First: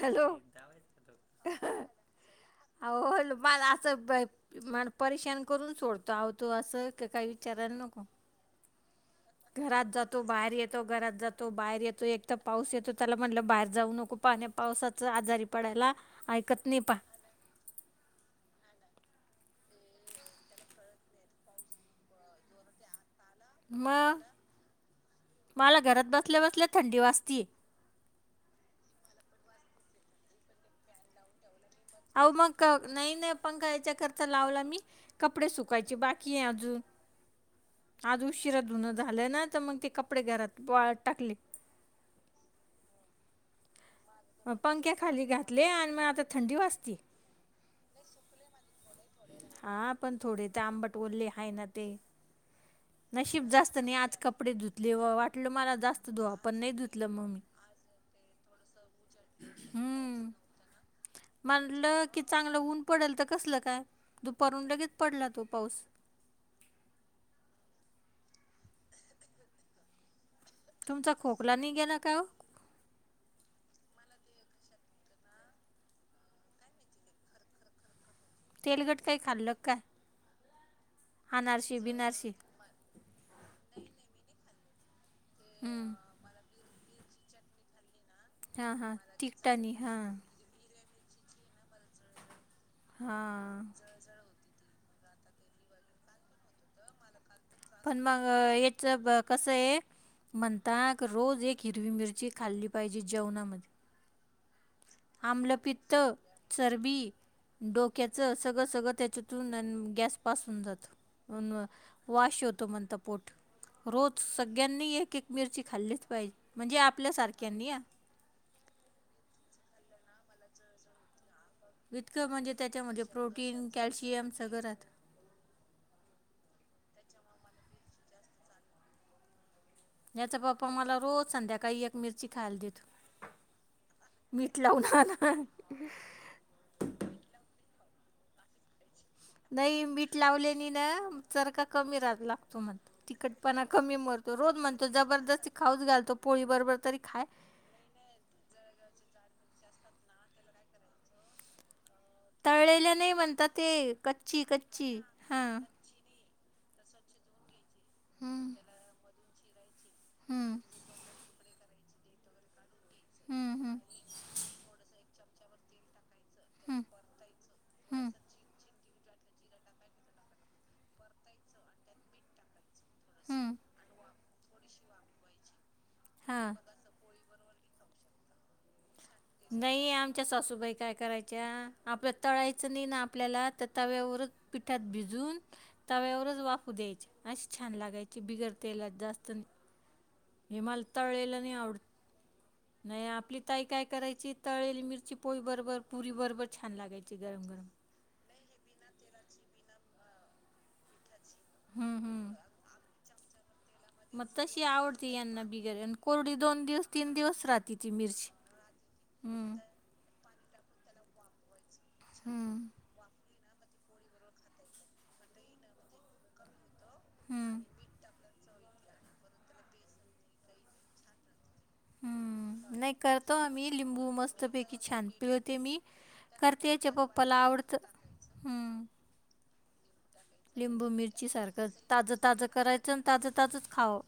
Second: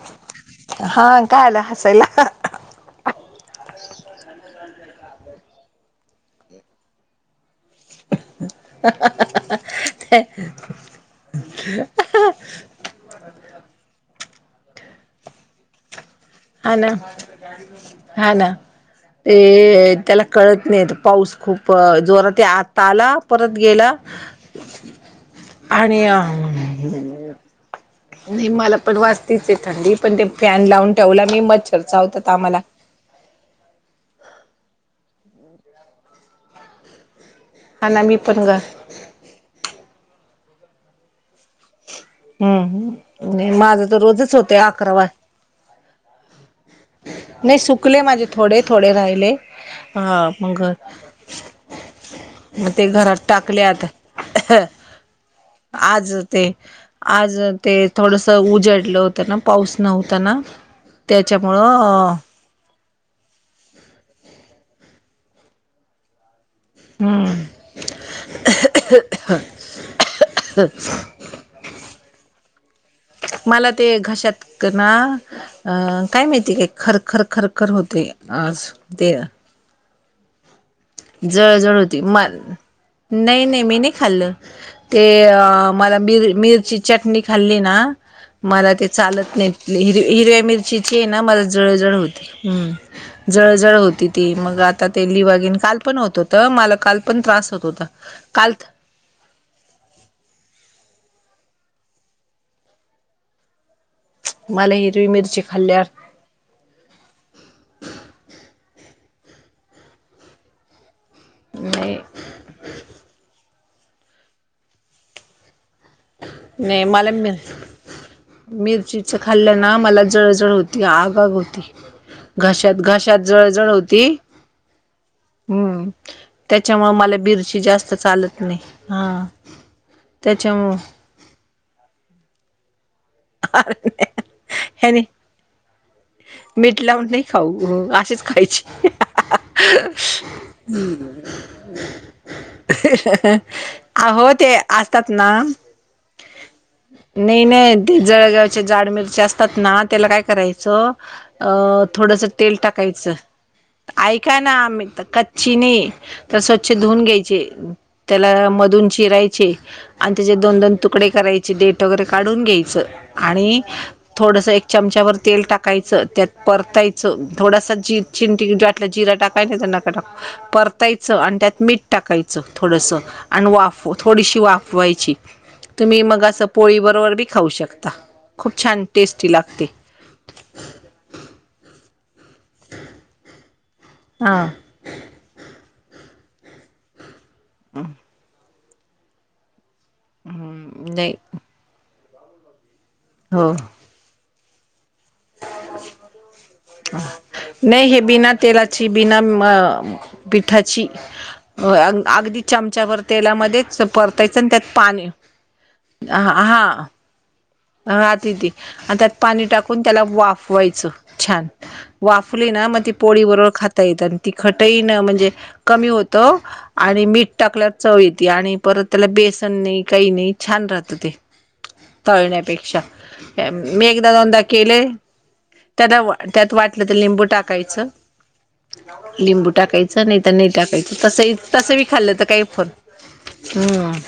Hello हा काय आलं हसायला. आओ माला असं ब मण परेशान करून सोडतो आवतो असं काही विचारायला नको. घरात जातो बाहेर येतो घरात जातो बाहेर येतो एक त पाऊस येतो त्येला म्हटलं बाहेर जाऊ नको पाण्या पावसाच आजारी पडायला ऐ आना हा ना. ए त्येला कळत नाही पाऊस खूप जोरातय आत ताला परत गेला मग मला आणि घरात बसल्या बसल्या थंडी वाजतीये न्हई मला पण वाजतीचय थंडी पण ते फॅन लावून ठेवला मी मच्छ आओ म क नई न पंखा याच्याकरचा लावला मी कपडे सुकायचे बाकीय अजून. हा ना मी आज पण ग उशिरा धुनं झालं ना त मग ते कपडे घरात‌ वाळत टाकलीत. हम् नई माझ तर रोजच. म होतय पंख्या अकरा खाली वाज घातले आणि म आता थंडी वाचती. नई सुकले माझे थोडे थोडे राहिले पण हा थोडे तर मग. आंबट ओलले आहे ना ते मग ते घरात नशीब टाकले जास्त आता नाही आज कपडे धुतले व वाटलं मला जास्त आज धुवा ते पण नाही धुतलं मग आज मी ते थोडस उजडलं होतं ना पाऊस नव्हता ना त्याच्या म्हनलं की चांगलं ऊन पडल त कसलं काय दुपारून लगेच पडला तो पाऊस. हम्म्म तुमचा खोकला निघे ना काय ओ. मला ते घशात कं ना अ काय माहिती [unintelligible] खरखर खरखर होते. अ ते लकाय जळजळ होती मा- बिनारशी नई नई मी नई खाल्ल ते हम्म मला मिर मिरची चटणी खाल्ली ना मला हां ते हां चालत नई तिकटानी हिर हां हिरव्या मिरचीचीय ना मला जळजळ होती हम्म. हां जळजळ होती ती मग आता लिवागेन काल पण होत होत मला काल पण त्रास होत होता काल. च ब कसं आहे म्हणता रोज एक हिरवी मिरची खाल्ली पाहिजे जेवणामध्ये मला हिरवी मिरची थांबलं पित्त. खाल्ल्यावर चरबी डोक्याचं सगळं सगळं त्याच्यातून गॅसपासून जातं. नाही [unintelligible] वाश होतो म्हणता पोट रोज सग्यांनी एक एक मिरची खाल्लीतशच. पहि म्हणजे नाही मला मि आपल्यासारख्यानी या मिरचीच खाल्ल्य ना मला जळजळ होती आग आग होती. वितकं म्हणजे घशात त्याच्यामध्ये घशात प्रोटीन जळजळ होती कॅल्शियम सगंळ राहत. हम्म त्याच्यामुळ मला बिरशी जास्त चालत नाही हा. याचा पप्पा त्याच्यामुळ मला रोज संध्याकाळी एक मिरची खायला देत. हा हा आणा. ह्यांनी. मीठ लावून नाय खाऊ अशेच खायचे. नाही मीठ लावलेने ना चरका कमी रा लागतो म्हण. तिखटपणा कमी अहो मरतो ते रोज म्हणतो असतात ना जबरदस्ती खाऊच घालतो पोळी बरोबर तरी खाय नाही नाही ते जळगावच्या जाड मिरच्या असतात ना त्याला काय करायचं अ थोडस तेल तळलेल्या टाकायचं नाही म्हणतात ते ऐका कच्ची ना आम्ही कच्ची तर कच्ची हां नाय त्यास स्वच्छ धुवून घ्यायचे त्याला हम्म मधून चिरायचे आणि त्याचे दोन हम्म दोन तुकडे करायचे देट वगैरे काढून घ्यायची हम्म आणि हम्म थोडस एक चमचावर तेल टाकायचं त्यात हम्म परतायचं स थोडासा ची हम्म चिंबटीभर जिर टाकायच नाही तर नका टाकू परतायचं आणि त्यात मीठ टाकायचं थोडंसं आण हम्म वाफव थोडीशी वाफवायची तुम्ही मग असं हां पोळीबरोबर बी खाऊ शकता खूप छान टेस्टी लागते नाही आमच्या सासूबाई काय करायच्या आपल्या तळायचं नाही ना आपल्याला तर तव्यावरच हा पिठात भिजून तव्यावरच वाफू द्यायचे असे छान लागायचे. ते बिगर तेलात जास्त नाही हे मला तळल्याल नाही आवडत. नाही आपली हो ताई काय करायची तळलेली मिरची पोळीबरोबर पुरी बरोबर छान लागायची गरम गरम नाही हे बीना तेलाची बिना म पिठाची हम्म हम्म. अगदी चमचाभर तेलामध्ये चप मग तशी आवडती यांना बिगर आणि कोरडी दोन दिवस तीन दिवस राहती आ आत इथी त्यात पाणी टाकून त्याला वाफवायचं छान वाफली ना हम्म. मग ती पोळी बरोबर खाता येत आणि तिखट ही ना म्हणजे कमी होतं आणि मीठ हम्म टाकल्यावर चव येते आणि परत त्याला बेसन नाही काही नाही छान राहत ते तळण्यात हम्म नाही करतो आम्ही लिंबू मस्तपैकी केले छान पिळते मी त्याला त्यात करते वाटलं याच्या तर लिंबू पप्पाला आवड त टाकायचं ह्म्म! लिंबू टाकाय च नाही तर नाही टाकायचं मिरची तसं सारखं तसं बी खाल्लं ताजं तर काही ताजं फो करायचं आणि ताजं ताजंच खावं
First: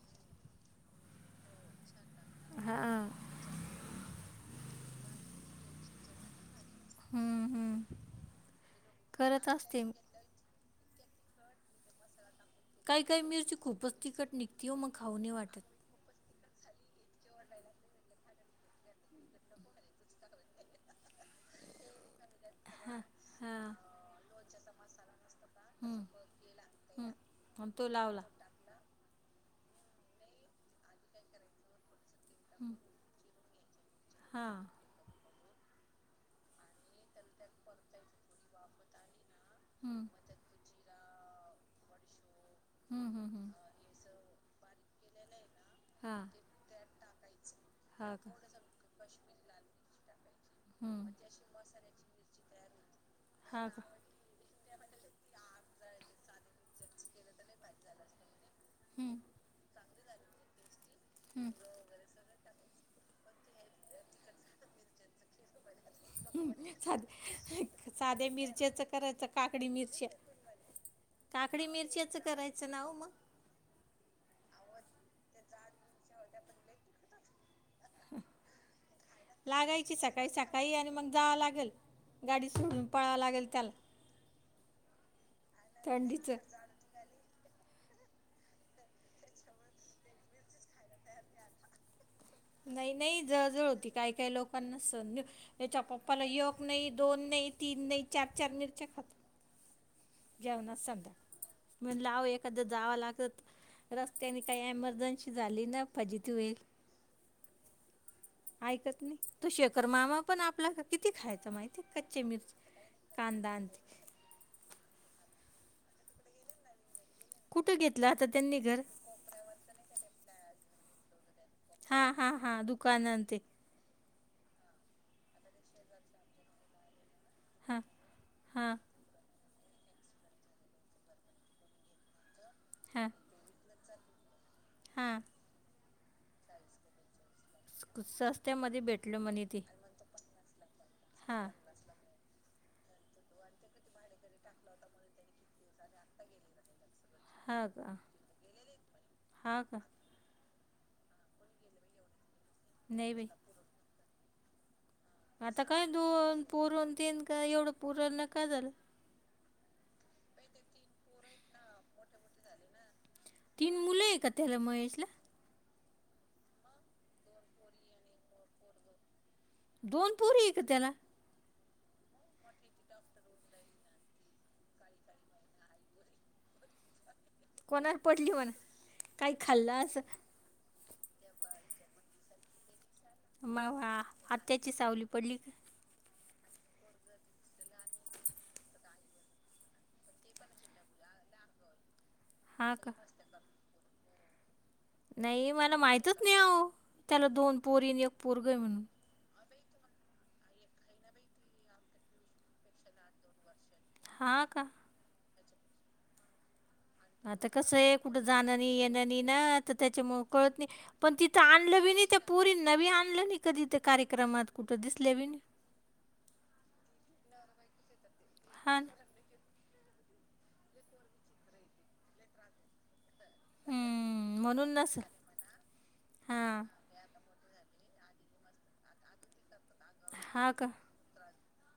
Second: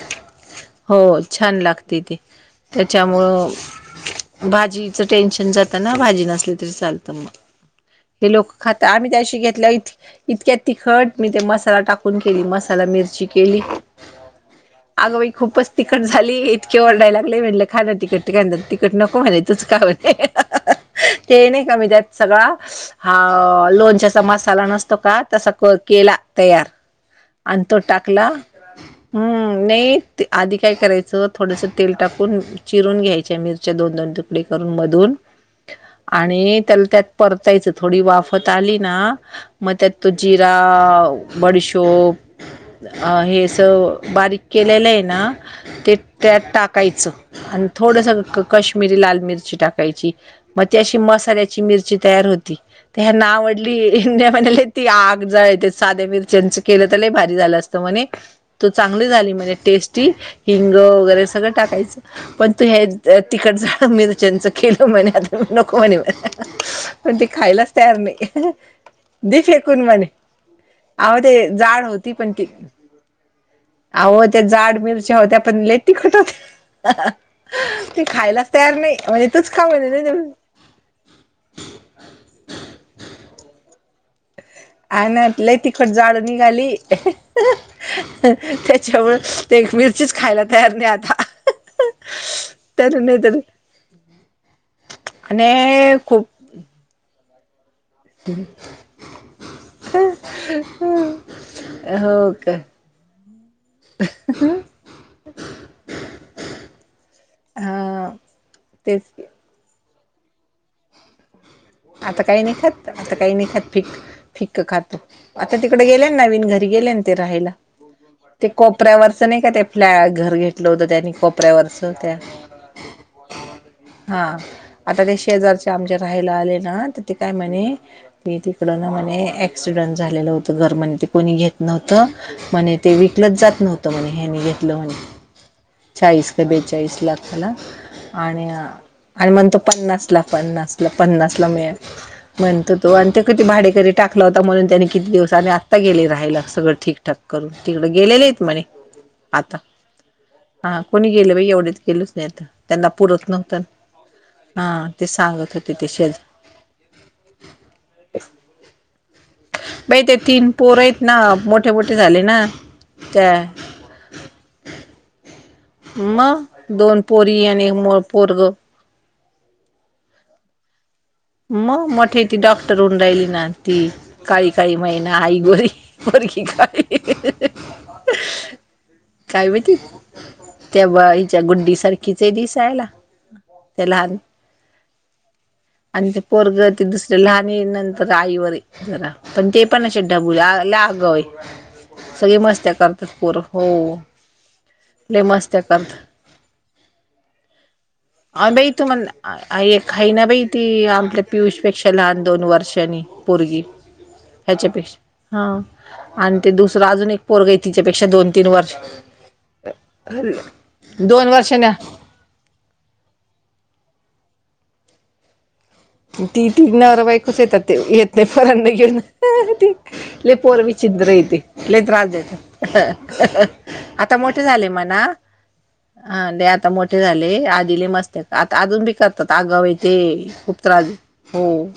हो छान लागते ते. हा. त्यामुळ भाजीच टेन्शन जाताना भाजी नसली चालत मग हम्म हम्म हे लोक खात आम्ही त्या दिवशी करत घेतल्या असते इथ मी इतक्या तिखट मी ते मसाला टाकून केली मसा ला काही काही मिरची केली खूपच तिखट निघती हो मग खाऊ अगं बाई नाही वाटत खूपच तिखट झाली इतके ओरडायला लागले म्हण्टलं तिखट काय तिखट नको म्हणले तूच खा म्हणते ते नाही का मी त्यात सगळा. हां अहो हां लोणच्याचा मसाला नसतो का तसा को हं, केला तयार. हं. आण आणि तो लावला टाकला हम्म नाही ते आधी काय करायचं थोडस तेल टाकून हं, चिरून घ्यायच्या मिरच्या दोन दोन तुकडे हां करून मधून आणि त्याला त्यात परतायचं थोडी वाफत आली ना म हं, त्यात जिरा बडशोप हं, अ हं, हे हं. स बारीक केलेलं आहे ना ते हां त्यात टाकायचं आणि थोडस हां का कश्मीरी लाल मिरची टाकायची मग ती अशी हं, मसाल्याची मिरची तयार होती ती ह्यांना हां का आवडली. म्हणाले ती आग झालते साध्या मिरच्याच केलं तर भारी झालं असतं म्हणे. तो चांगली हं, झाली म्हणजे टेस्टी हिंग वगैरे सगळं हं. टाकायचं. पण तु हे तिखट झाल मिरच्यांच केलं म्हणे आता नको म्हणे मला पण ते साध्या खायलाच तयार साध्या नाही मिरच्याचं करायचं दे काकडी फेकून म्हणे. मिरच्या अहो ते काकडी जाड होती मिरच्याचं पण ती. करायचं ना हो मग अह त्या जाड मिरच्या होत्या पण ले ती खट होत्या. ते खायलाच तयार नाही म्हणजे तूच खाऊ नाही. काही आणि मग जावं लागेल गाडी सुडून पळावं लागेल त्याला ह आना ल तिखोट जाडो थंडीचं निघाली त्याच्यावर ते एक मिरचीच खायला तयार नाही आता. नाही तर नाही तर जळजळ होती काही काही लोकांना स आणि याच्या पप्पाला खूप यो. एक नाही दोन नाही तीन नाही चार चार मिरच्या खात. हं जेवणाात सधा मण लाव का एखादं जावा लागत. रस्त्याने काही एमर्जन्सी झाली ना फज त वईल. हा ऐकत तेच नाही तू शेखर मामा पण आपला किती खायच माहिित आता काही नि खात आता काही नि खात पीक ते फिकक खातो आता तिकडे गेले नवीन घरी गेले ते राहायला कुठं घेतलं आता ते त्यांनी घर कोपऱ्यावर असं नाही का ते फ्लॅ घर घेतलं होतं त्यानी कोपऱ्यावरच हां त्या हां हां दुकान आणि ते हा आता ते शेजारचे आमच्या राहायला आले ना. ते काय म्हणे हां मी तिकड हां ना म्हणे. ॲक्सिडेंट झालेलं होतं घर म्ह ते कोणी घेत नव्हतं. म्हणे ते हां विकलच जात नव्हतं म्हणे हेनी घेतलं म्हणे. हां चाळीस का बेचाळीस लाख मला आणि स्वस्त्यामध्ये भेटलं आणि म्हणे मग तो ते पन्नास. ला पन्नासला हां पन्नासला मिळळे. म्हणतो तो आणि ते कधी भाडेकरी टाकला होता म्हणून त्यानी किती दिवसांनी आ आता गेले राहायला सगळं ठीकठाक करून हां तिकड का गेलेले आहेत म्हणे आता. हां का हा कोणी गेलं बा एवढेच गेलच नाही आता त्यांना नाही बाई पुरत नव्हत हा. ते सांगत होते तेसेेच. पुरून तीन का एवढं पुरल नका झालं. बाई ते तीन पोर आहेत ना मोठे मोठे झाले ना त्या तीन मुलं आहे काला मग याला. मग दोन पोरी आणि एक मो पोरगं. दोन प पुरी एक त्या ना. मग मोठे ती डॉक्टर उं रायली ना ती. काळी काळी महिना आई गोरी गरखी काळी कोणारार पडली म्हण काही खाल्लंस. तेव्हा हिच्या गुड्डी सारखीचे दिवस आयला. मग आत्याची सावली पडली का? आणि ते पोरग ते दुसर्या लहान नंतर आईवर जरा. पण ते पण ाबूल्या अगय सगळी मस्त्या हा का करतात पोर हो. लय नाही मस्त्या मला करतात माहितच नाही अह त्याला दोन पोरीन. अ ब तु म्हला. एक ह आहे ना बाई ती आपल्या पियुष पेक्षा लहान दोन वर्षांनी पोरगी. हा का ह्याच्यापेक्षा, हा - आता कस आहे तिच्यापेक्षा कुठं दोन तीन जाणं वर्ष नाही येण नाही ना तर त्याच्यामुळ कळत नाही. पण दोन तिथं वर्षाने आणलं बी नाही ते पुरी नवी आणलं नाही कधी ते कार्यक्रमात कुठं दिसले बी नाही. ती तीन नवरा बाईकच येतात ते येत नाही परण नाही हा घेऊन. ना ल पोर्विछिद्रती लले तजच आता हम्म, मोठे झाले म्हणून मणा नसेल हा ते हां आता मोठे झाले, आधीले मस्त आता अजून बी करतात आगाव येते. हा खूप- का त्रास हो,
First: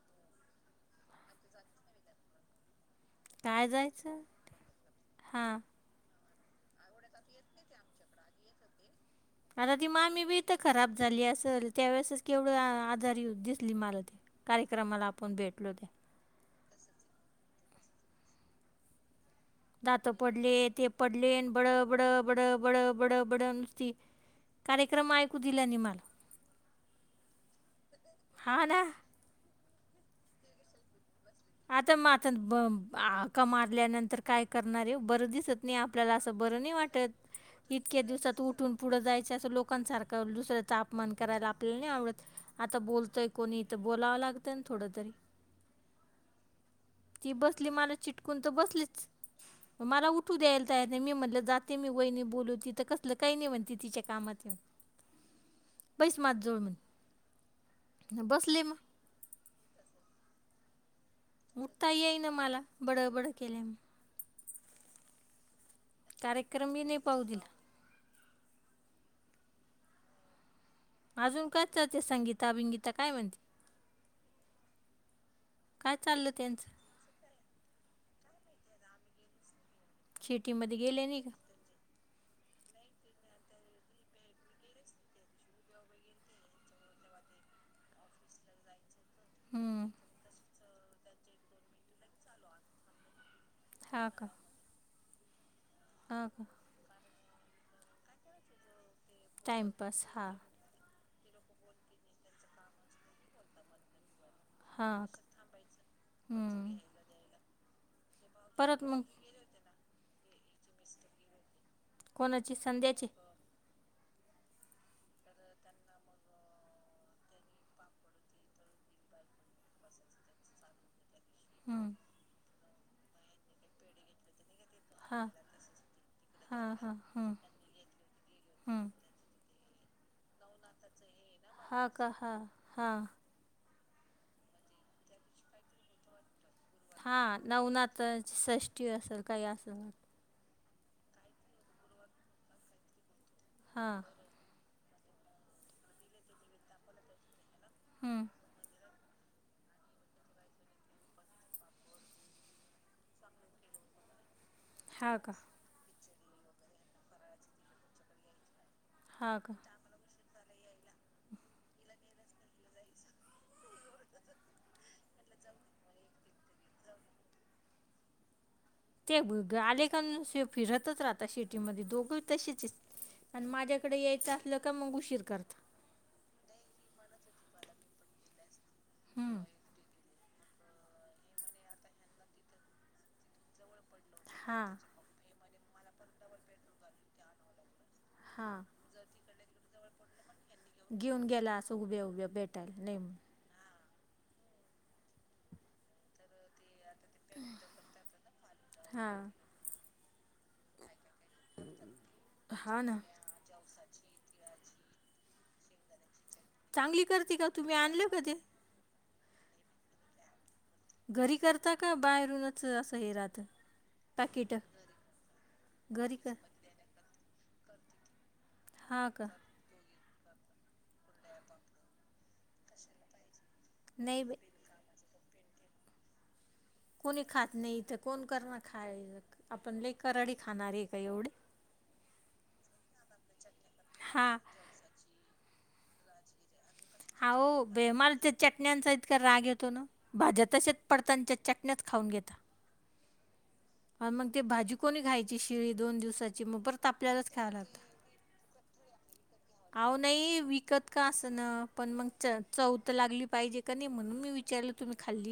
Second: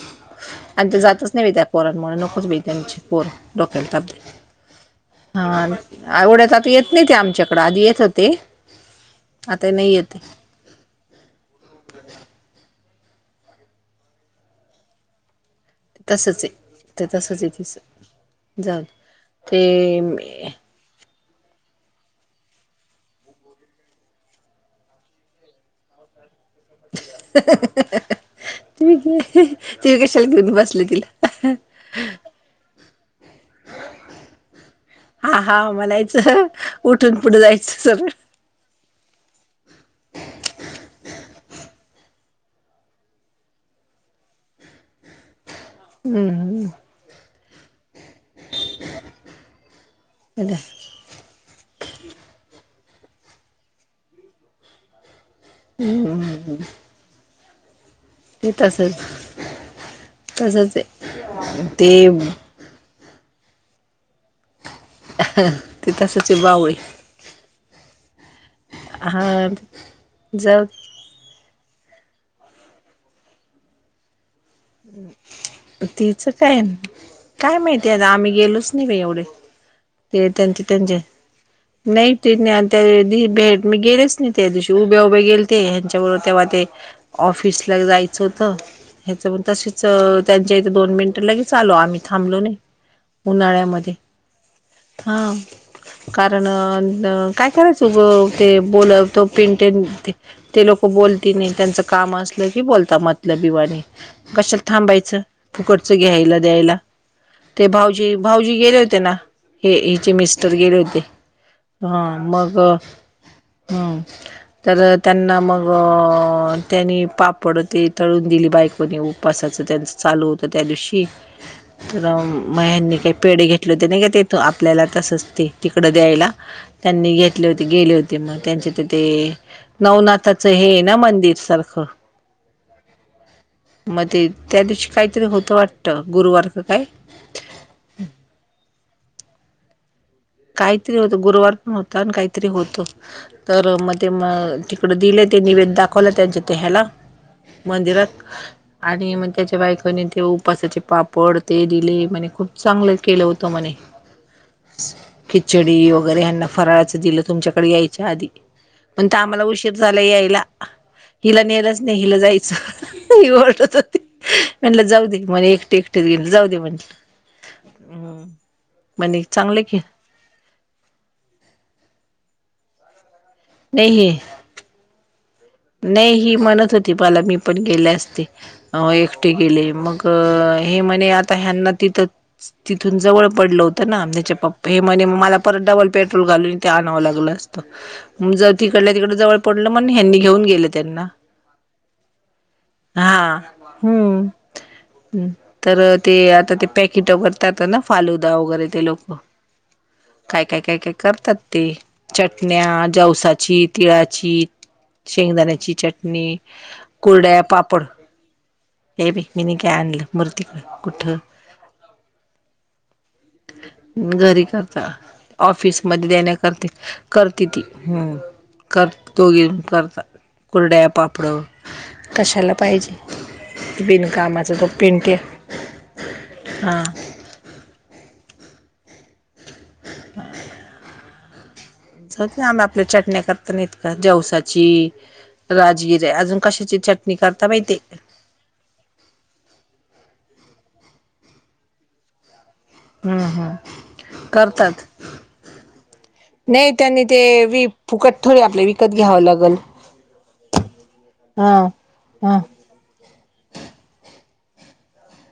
आणि ते जातच नाही बी त्या पोरांमूळ नकोच बाई त्यांची- होय. काय डोक्याला ताप जायचं तिकड. हां हा - एवढ्यात आता येत नाही ते आमच्याकडं आधी येत होती. आता ती मामी बी इथ खराब झाली असेल त्यावेेळेसच केवढं आजार दिसली मला ती. कार्यक्रमाला आपण भेटलो. तसंच ये, ते तसंच ये तिचं, जाऊदे. दात पडले, ते पडले, बड, बड, बड, बड, बड, बडं नुसती. कार्यक्रम ऐकू दिला नी मला. हा ना तु कशाला घेऊन बसली तिला. आता, मग आता, हाका मारल्यानंतर काय करणार आहे, बरं हा दिसत- हा नाही, आपल्याला असं म्हणायचं बरं नाही वाटत, उठून पुढे जायचं इतक्या सरळ दिवसात उठून- पुढं जायचं असं लोकांसारखं दुसऱ्याचा अपमान करायला आपल्याला नाही आवडत. आता बोलतोय- कोणी इथं बोलावं लागतं ना थोडं तरी. हम्म ती बसली मला चिटकून तर बसलीच, मला उठू द्यायला तयार - नाही मी म्हटलं जाते मी वहिणी बोलून, तिथ कसलं काही नाही म्हणते तिच्या कामात - बैस माझ्याजवळ. ते तसंच, तसंचये, उठता येईना ते- मला. बडबड केली. ती तसच ये बावळी. बी नाही पाहू दिला. हा, [unintelligible] अजून काय चालते, संगीता बिंगीता काय म्हणती. काय तेच चाललं काय. त्यांचं काय माहिती आता, आम्ही गेलोच नाही बाई एवढे, ते त्यांचे शेतीमध्ये त्यांचे- गेले नाही का नाही ते, मी भेट मी गेलेच नाही त्या दिवशी उभ्या उभ्या गेलते ह्यांच्याबरोबर तेव्हा ते- ऑफिसला एक जायचं होतं. हे- तसेच हम्म, त्यांच्या इथे, दोन मिनिट लगेच आलो, आम्ही थांबलो नाही. उन्हाळ्यामध्ये, हा का हा, हा का कारण काय? करायच मग ते बोलवतो पेंट टाईमपास हा [unintelligible] ते लोकं बोलती नाही, त्यांचं काम असलं की बोलता मतलबिवानी. कशाला हा थांबायचं का फुकटचं घ्यायला, द्यायला. हम्म. ते भाव- भाऊजी गेले परत होते मग ना, हे हिची मिस्टर. तर गेले होते. हा, कोणाची मग, संध्याची हम्. तर त्यांना मग, त्यांनी पापड ते तळून दिली बायकोनी. उपासाचं त्यांचं चालू होतं. त्या दिवशी हम्म, तर- म ह्यांनी काय पेढे घेतलेते नाही का ते येतो आपल्याला हा तसच ते तिकडं द्यायला. हा हा त्यांनी हम्म, घेतले होते, गेले होते, मग त्यांचे हम्म. तिथं नवनाथाचं हे ना मंदिर. सारखं हा का? हा, हा. मग ते त्या दिवशी काहीतरी होतं वाटतं. गुरुवारच काय- हा नवनाथाची सषष्टी असेल, काही असेल म- काहीतरी होत, गुरुवार पण होता, आणि काहीतरी होत. तर हा म ते म- परत इले ते निवेद दाखवलं त्यांच्या ते ह्याला- मंदिरात हम्म, आणि मग त्याच्या बायकणी तेव्हा उपासाचे पापड ते दिले म्हणे खूप चांगलं केलं होतं मणे हा का चडी वगैरे ह्यांना फराळाचं दिलं तुमच्याकडे यायच्या आधी, पण तर हा आम्हाला का उशीर - झाल यायला. हिला नेलच नाही, हिला जायचं- हे ओरडत होते. म्हणल जाऊ दे म्हणे एकटे एकटे गेल, जाऊ दे म्हणल. हम् ते गलेक फिरतच राहता शेटीमध्ये दोघं तसेचच आणि नाही माझ्याकडे हे यायचा आप ललं काय मंग उशीर करतात नाही ही म्हणत होती मला मी पण गेले असते एकटे हम्म. गेले मग अ हे म्हणे आता ह्यांना तिथ तिथून जवळ पडलं होतं ना. ् पप् हा हे म्हणे मला परत डबल पेट्रोल घालून ते आणावं लागलं असत. ग जर हा तिकडल्या तिकडडे जवळ पडलं मण ह्यांनी घेऊन गेले. त्यांना घेऊन गेला असं उभे उभे भेटायला नाही. हा हम्म तर ते आता ते पॅकेटो करतात ना फालुदा वगैरे ते लोक हा काय काय काय काय करतात ते चटण्या हा ना जावसाची तिळाची शेंगदाण्याची चटणी चांगली करते कुरड्या का तुम्ही पापड. आणलं का ते ये बाई म नी काय आणलं मुरकुटे तिकड घरी करता का बाहेरूनच असं हे राहात. घरी करता ऑफिसमध्ये घरी कर देण्याकरिता करते. ती कर हा का दोघी करतात कुर्ड्या पापडं. कशाला पाहिजे नाही बाई बेणुकामाचा जो पेंट आहे हा. कोणी खात नाही इथं कोण करण खाय आपण ल कराडी खाणार आहे का एवढे आ आपल्या चटण्या करता नाहीत का हा ज्यवसाची. राजगिर आहे अजून कशाची च हा बेमाल ते चटण्यांचा इतका राग येतो ना भाज्या तसेच पडताच्या चटण्याच खाऊ घेता. हा हां. आणि मग ते भाजी कोणी घ्यायची शिळी दोन दिवसाची मग परत आपल्यालाच ख्यायला लात थोडे आपले विकत घ्यावं लागेल. अह नाही विकत का असं ना पण मग च हा चौथ लागली पाहिजे. नाही म्हणून मी विचारल तुम् खाली